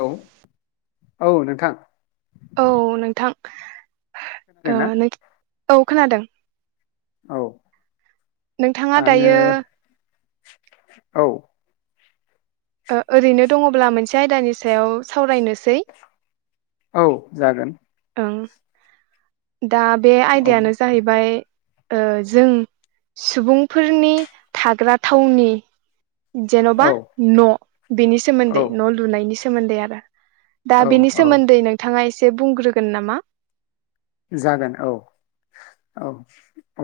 Hello. औ नोंथां। औ नोंथां ओ खोनादोंना नो औ खोनादों। औ। नोंथाङा आङो दायो औ। ओ ओरैनो दङब्ला मोनसे आयदानि सायाव सावरायनोसै औ जागोन। दा बे औ आयदायानो जाहैबाय ओ जों सुबुंफोरनि थाग्रा थावनि जेन'बा औ न' बेनि औ सोमोन्दै न' लुनायनि सोमोन्दै आरो। दा औ बेनि औ सोमोन्दै नोंथाङा एसे बुंग्रोगोन नामा? जागोन औ औ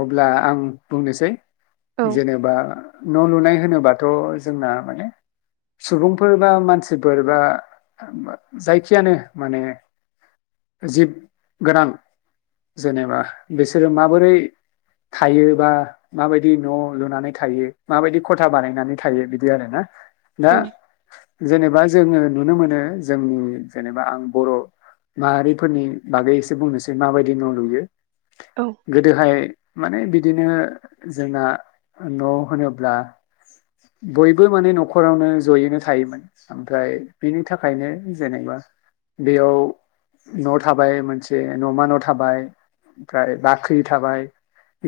अब्ला आं बुंनोसै। औ जेनेबा न' लुनाय होनोबाथ' जोंना माने सुबुंफोर बा मानसिफोर बा जायखियानो माने जिब गोनां जेनेबा बिसोरो माबोरै थायो बा माबायदि न' लुनानै थायो माबायदि ख'था बानायनानै थायो बिदि आरोना। दा औ जेनेबा जोङो नुनो मोनो जोंनि जेनेबा आं बर' माहारिफोरनि बागै एसे बुंनोसै माबायदि न' लुयो। औ गोदोहाय माने बिदिनो जोंना न' होनोब्ला बयबो माने नख'रावनो ज'यैनो थायोमोन। ओमफ्राय बेनि थाखायनो जेनेबा बेयाव न' थाबाय मोनसे न'मा न' थाबाय ओमफ्राय बाख्रि थाबाय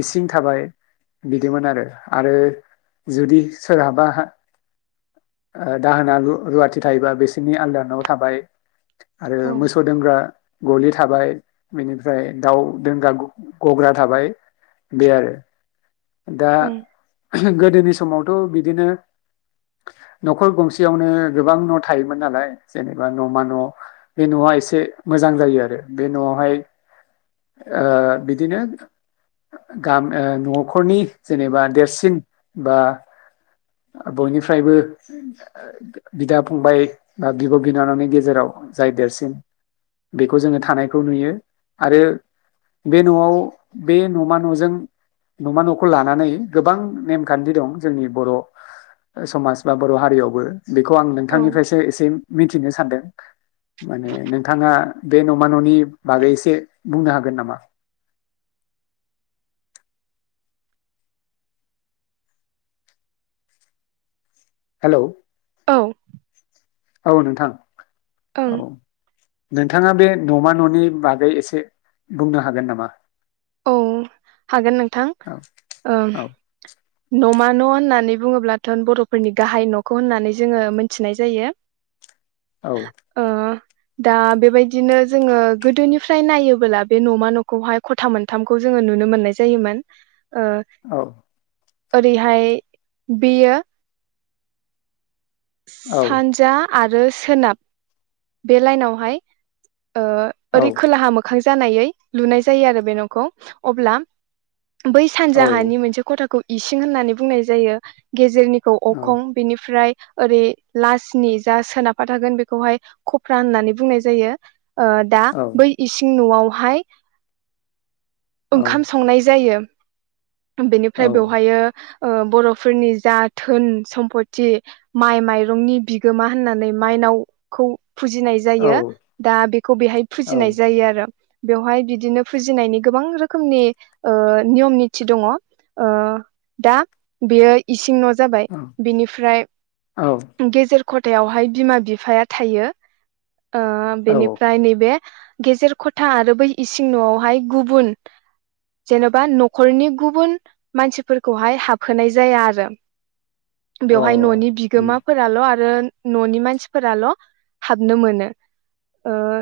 इसिं थाबाय बिदिमोन आरो। आरो जुदि सोरहाबा ओ दाहोना रु-रुवाथि थायोबा बिसोरनि आलदा न' थाबाय। आरो औ मोसौ दोनग्रा गलि थाबाय। बिनिफ्राय दाउ दोंगा गग्रा थाबाय। बेआरो दा ओं गोदोनि समावथ' बिदिनो नख'र गंसेयावनो गोबां न' थायोमोन नालाय जेनेबा न'मा न' बे न'आ खायसे मोजां जायो आरो। बे न'आवहाय ओ बिदिनो गाम ओ नख'रनि जेनेबा देरसिन बा बयनिफ्रायबो बिदा फंबाय बा बिब बिनानावनि गेजेराव जाय देरसिन बेखौ जोंङो थानायखौ नुयो आरो बे न'आव बे नमा नजों नमा नखौ लानानै गोबां नेम-खान्थि दं जोंनि बर' समाज बा बर हारियावबो बेखौ आं औ नोंथांनिफ्रायसो एसे मिथिनो सानदों। माने नोंथाङा बे नमा ननि बागै एसे बुंनो हागोन नामा? हेलौ औ औ नोंथां। ओं औ नोंथाङा बे नमा ननि बागै एसे बुंनो हागोन नामा? औ हागोन नोंथां। औ ओम औ नमा न होननानै बुङोब्लाथ बर'फोरनि गाहाय न'खौ होननानै जोंङो मोनथिनाय जायो। औ ओ दा बेबायदिनो जोंङो गोदोनिफ्राय नायोबोला बे न'मा न'खौहाय ख'था मोनथामखौ जोंङो नुनो मोननाय जायोमोन। ओ औ ओरैहाय बियो औ सानजा आरो सोनाब बे लाइनावहाय ओ औ ओरै खोलाहा मोखां जानायै लुनाय जायो आरो बे न'खौ अब्ला बै औ सानजाहानि मोनसे खथाखौ इसिं होननानै बुंनाय जायो गे जेरनिखौ औ अखं बेनिफ्राय ओरै लासनि जा सोनाबहा थागोन बेखौहाय खफ्रा होननानै बुंनाय जायो। ओ दा औ बै इसिं न'आवहाय औ ओंखाम संनाय जायो। औ बेनिफ्राय बेवहायो ओ बरफोरनि जा धोन-सम्पथि माइ-माइरंनि बिगोमा होननानै माइ नावखौ फुजिनाय औ जायो दा बेखौ बेहाय फुजिनाय जायो आरो बेवहाय बिदिनो फुजिनायनि गोबां रोखोमनि ओ नियम निथि दंङ ओ दा बियो इसिं नजाबाय बेनिफ्राय गेजेर ख'थायावहाय बिमा-बिफाया थायो ओ बेनिफ्राय नैबे गेजेर खथा आरो बै इसिं नआवहाय गुबुन जेनबा नखरनि गुबुन मानसिफोरखौहाय हाबहोनाय जाया आरो औ अ बेवहाय ननि उम बिगोमाफोराल आरो न'नि मानसिफोराल हाबनो मोनो। ओ औ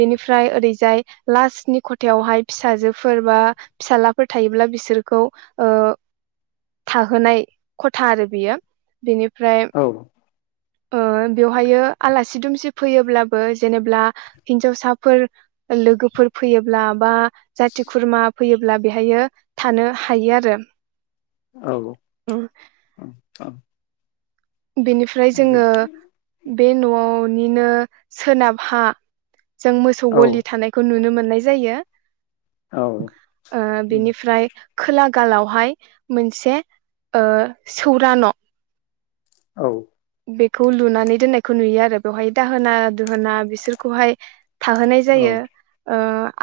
बेनि फ्राय ओरैजाय लासनि खथायावहाय फिसाजोफोर बा फिसालाफोर थायोब्ला बिसोरखौ ओ थाहोनाय खथा आरो बियो। बेनिफ्राय ओ बेवहायो आलासि-दुमसि फैयोब्लाबो जेनेब्ला हिनजावसाफोर लोगोफोर फैयोब्ला बा जाथि-खुरमा फैयोब्ला बेहायो थानो हायो आरो औ ओ औ औ बेनिफ्राय जोंङो बे न'वावनिनो सोनाबहा जों मोसौ गलि थानायखौ नुनो मोननाय जायो। ओ बिनिफ्राय खोलागालावहाय मोनसे ओ सौरान औ बेखौ लुनानै दोननायखौ नुयो आरो बेवहाय दाहोना दुहोना बिसोरखौहाय थाहोनाय जायो ओ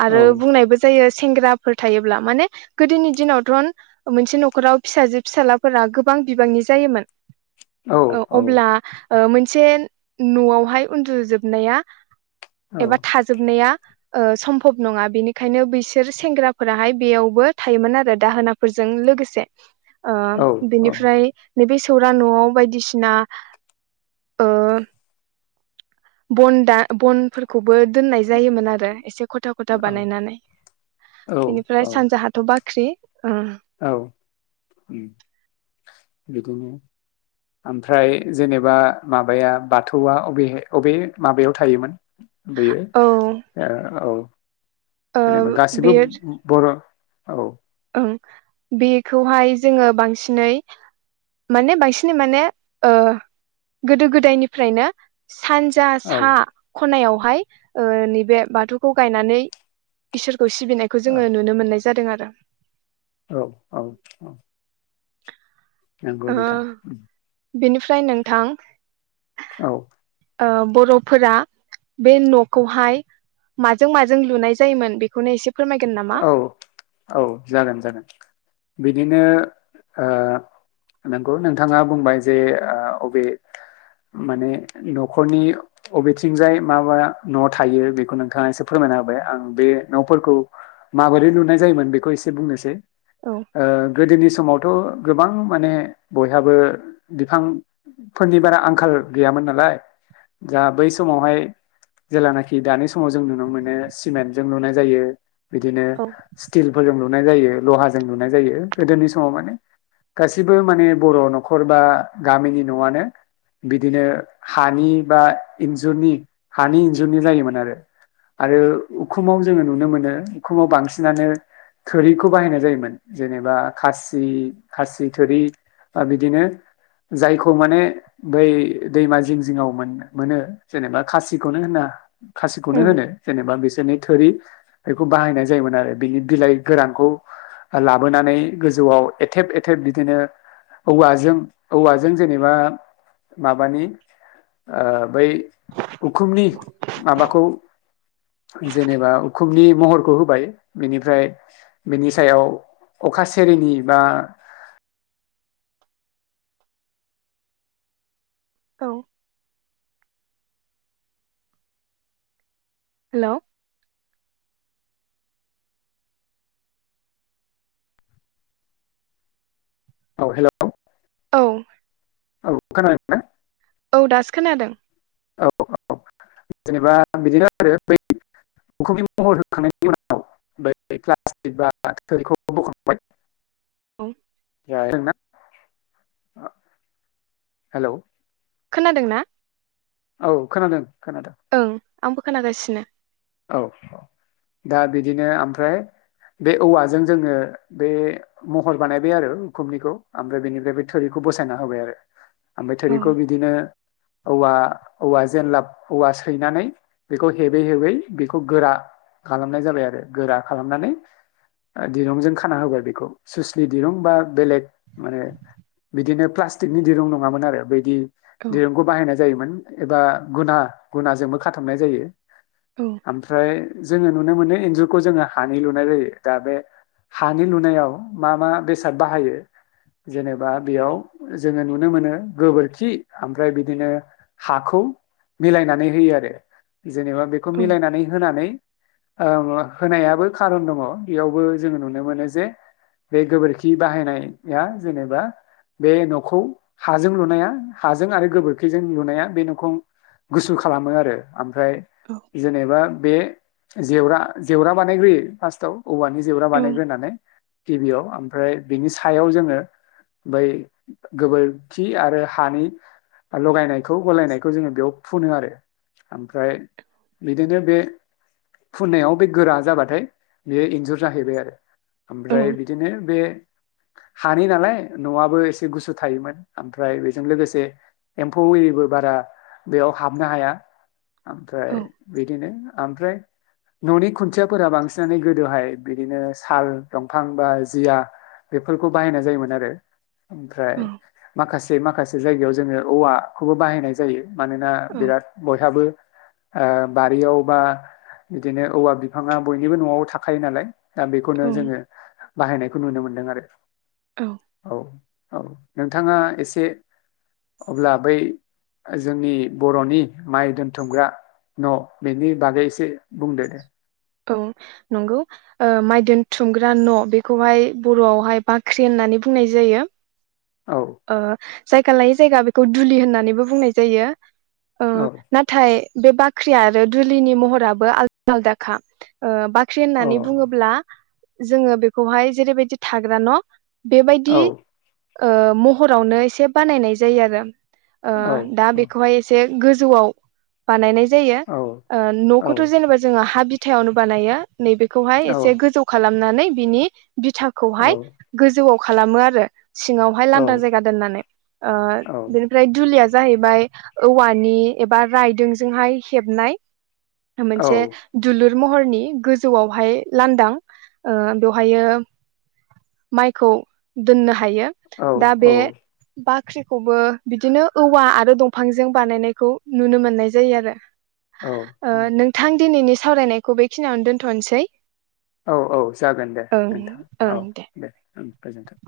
आरो बुंनायबो जायो सेंग्राफोर थायोब्ला माने गोदोनि दिनावथ मोनसे न'खराव फिसाजो फिसालाफोरा गोबां बिबांनि जायोमोन। औ। ओ अब्ला ओ मोनसे न'आवहाय उन्दुजोबनाया एबा थाजोबनाया ओ सम्भब नङा बिनिखायनो बैसोर सेंग्राफोराहाय बेयावबो थायोमोन आरो दाहोनाफोरजों लोगोसे ओ बेनिफ्राय नैबे सौरा न'आव बायदिसिना [inaudible] ओ बन दा बनफोरखौबो दोननाय जायोमोन आरो एसे खथा खथा बानायनानै बेनिफ्राय औ सानजाहाथ' बा औ ओम बिदिनो ओमफ्राय जेनेबा माबाया बाथौआ अबे अबे माबायाव थायोमोन? बेयो औ औ ओ जेनेबा गासिबो बेयो बर' औ बेखौहाय जोङो बांसिनै माने बांसिनै माने ओ गोदो गोदायनिफ्रायनो सानजा औ सा खनायाव हाय ओ नैबे बाथौखौ गायनानै इसोरखौ सिबिनायखौ जोङो नुनो मोननाय जा जादों आरो औ औ औ नंगौ ओ नोंथां बेनिफ्राय नोंथां औ ओ बर'फोरा बे न'खौहाय माजों माजों लुनाय जायोमोन बेखौनो एसे फोरमायगोन नामा? औ औ जागोन जागोन बिदिनो ओ नंगौ नोंथाङा बुंबाय जे अबे माने न'खरनि अबेथिंजाय मा मा न' थायो बेखौ नोंथाङा एसे फोर मायना होबाय आं बे न'फोरखौ माबोरै लुनाय जायोमोन बेखौ एसे बुंनोसै औ ओ गोदोनि समावथ' गोबां माने बयहाबो बिफां फोरनि बारा आंखाल गैयामोन नालाय दा बै समावहाय जेलानाखि दानि समाव जों नुनो मोनो सिमेन्टजों लुनाय जायो बिदिनो स्टिल फोरजों लुनाय जायो लहाजों लुनाय जायो गोदोनि समाव माने गासिबो माने बर' न'खर बा गामिनि न'आनो बिदिनो हानि बा इन्जुरनि हानि इन्जुरनि जायोमोन आरो आरो उखुमाव जोङो नुनो मोनो उखुमाव बांसिनानो थोरिखौ बाहायनाय जायोमोन जेनेबा खासि खासि थोरि आ बिदिनो जायखौ माने बै दैमा जिं जिङाव मोनो जेनेबा खासिखौनो होनना खासिखौनो उम होनो जेनेबा बिसोरनि थोरि खौ बाहायनाय जायोमोन आरो बिनि बिलाइ गोरानखौ लाबोनानै गोजौआव एथेब एथेब बिदिनो औवाजों औवाजों जेनेबा माबानि ओ बै उखुमनि माबाखौ जेनेबा उखुमनि महरखौ होबाय बेनिफ्राय बिनि सायाव अखा सेरेनि बा [inaudible] औ हेल' औ हेल' औ औ खोनादों ना? औ दासो खोनादों। औ औ जेनेबा बिदिनो आरो बै मखुमि महर होखांनायनि उनाव [unintelligible] औ [unintelligible] हेलौ खोनादों ना? औ खोनादों खोनादों ओं आंबो खोनागासिनो औ औ दा बिदिनो ओमफ्राय‌ बे औवाजों जोङो बे महर बानायबाय आरो उखुमनिखौ ओमफ्राय बेनिफ्राय बे थोरिखौ बसायना होबाय आरो ओमफ्राय औ थोरिखौ बिदिनो औवा औवा जेनलाब औवा सैनानै बेखौ हेबै हेबै बेखौ गोरा खालामनाय जाबाय आरो गोरा खालामनानै दिरुंजों खाना होबाय बेखौ सुसलि दिरुं बा बेलेग माने बिदिनो प्लास्टिकनि दिरुं नङामोन आरो बैदि औ दिरुंखौ बाहायनाय जायोमोन एबा गुना गुनाजोंबो खाथाबनाय जायो। औ ओमफ्राय जोङो नुनो मोनो इन्जुरखौ जोङो हानि लुनाय जायो दा बे हानि लुनायाव मा मा बेसाद बाहायो‌ जेनेबा बेयाव जोङो नुनो मोनो गोबोरखि ओमफ्राय बिदिनो हाखौ मिलायनानै होयो आरो जेनेबा बेखौ औ मिलायनानै होनानै ओ होनायाबो खारन दङ बेयावबो जोङो नुनो मोनो जे बे गोबोरखि बाहायनाया जेनेबा बे न'खौ हाजों लुनाया हाजों आरो गोबोरखिजों लुनाया बे न'खौ गुसु खालामो आरो ओमफ्राय औ जेनेबा बे जेवरा जेवरा बानायग्रोयो फार्स्टआव औवानि जेवरा औ बानायग्रोनानै गिबियाव ओमफ्राय बिनि सायाव जोङो‌ बै गोबोरखि आरो हानि लगायनाय खौ गलायनायखौ जोङो बेयाव फुनो आरो ओमफ्राय बिदिनो बे फुननायाव बे गोरा जाबाथाय बे एन्जुर जाहैबाय आरो ओमफ्राय बिदिनो बे हानि नालाय न'आबो एसे गुसु थायोमोन ओमफ्राय बेजों लोगोसे एम्फौ एरिबो बारा बेयाव हाबनो हाया ओमफ्राय‌ बिदिनो ओमफ्राय‌ न'नि खुन्थियाफोरा बांसिनानो गोदोहाय बिदिनो साल दंफां बा जिया बेफोरखौ बाहायनाय जायोमोन आरो। ओमफ्राय माखासे माखासे जायगायाव जोङो औवाखौबो बाहायनाय जायो। मानोना औ बिराद बयहाबो ओ बारियाव बा बिदिनो औवा बिफाङा बयनिबो न'आव थाखायो नालाय दा बेखौनो औ जोङो बाहायनायखौ नुनो मोनदों आरो औ औ नोंथाङा एसे अब्ला बै जोंनि बर'नि माइ दोनथुमग्रा न' बेनि बागै एसे बुंदो दे औ नंगौ ओ माइदोनथुमग्रा न' बेखौहाय बर'आवहाय बाख्रि होनना नै बुंनाय जायो। औ ओ जायगा लायै जायगा बेखौ दुलि होननानैबो बुंनाय जायो। औ नाथाय बे बाख्रि आरो दुलिनि महराबो आलदा आलदाखा ओ बा फाख्रि औ होननानै बुङोब्ला जोङो बेखौहाय जेरैबायदि थाग्रा न' बेबायदि औ ओ महरावनो एसे बानायनाय जायो आरो ओ औ दा बेखौहाय एसे गोजौआव बानायनाय जायो औ औ न'खौथ' जेनेबा जोङो हा बिथायावनो बानायो नैबेखौहाय एसे गोजौ खालामनानै बिनि बिथाखौहाय गोजौआव खालामो आरो सिङावहाय औ लांदां जायगा दोननानै ओ बिनिफ्राय दुलिया जाहैबाय औवानि एबा रायदोंजोंहाय हेबनाय औ मोनसे दुलुर महरनि गोजौआवहाय लांदां ओ बेवहायो माइखौ दोननो हायो औ दा औ बे बाख्रिखौबो बिदिनो औवा आरो दंफांजों बानायनायखौ नुनो मोननाय जायो आरो औ ओ नोंथां दिनैनि सावरायनायखौ बेखिनियावनो दोन्थ'नोसै औ औ जागोन दे नोंथां औ दे ओं गोजोनथों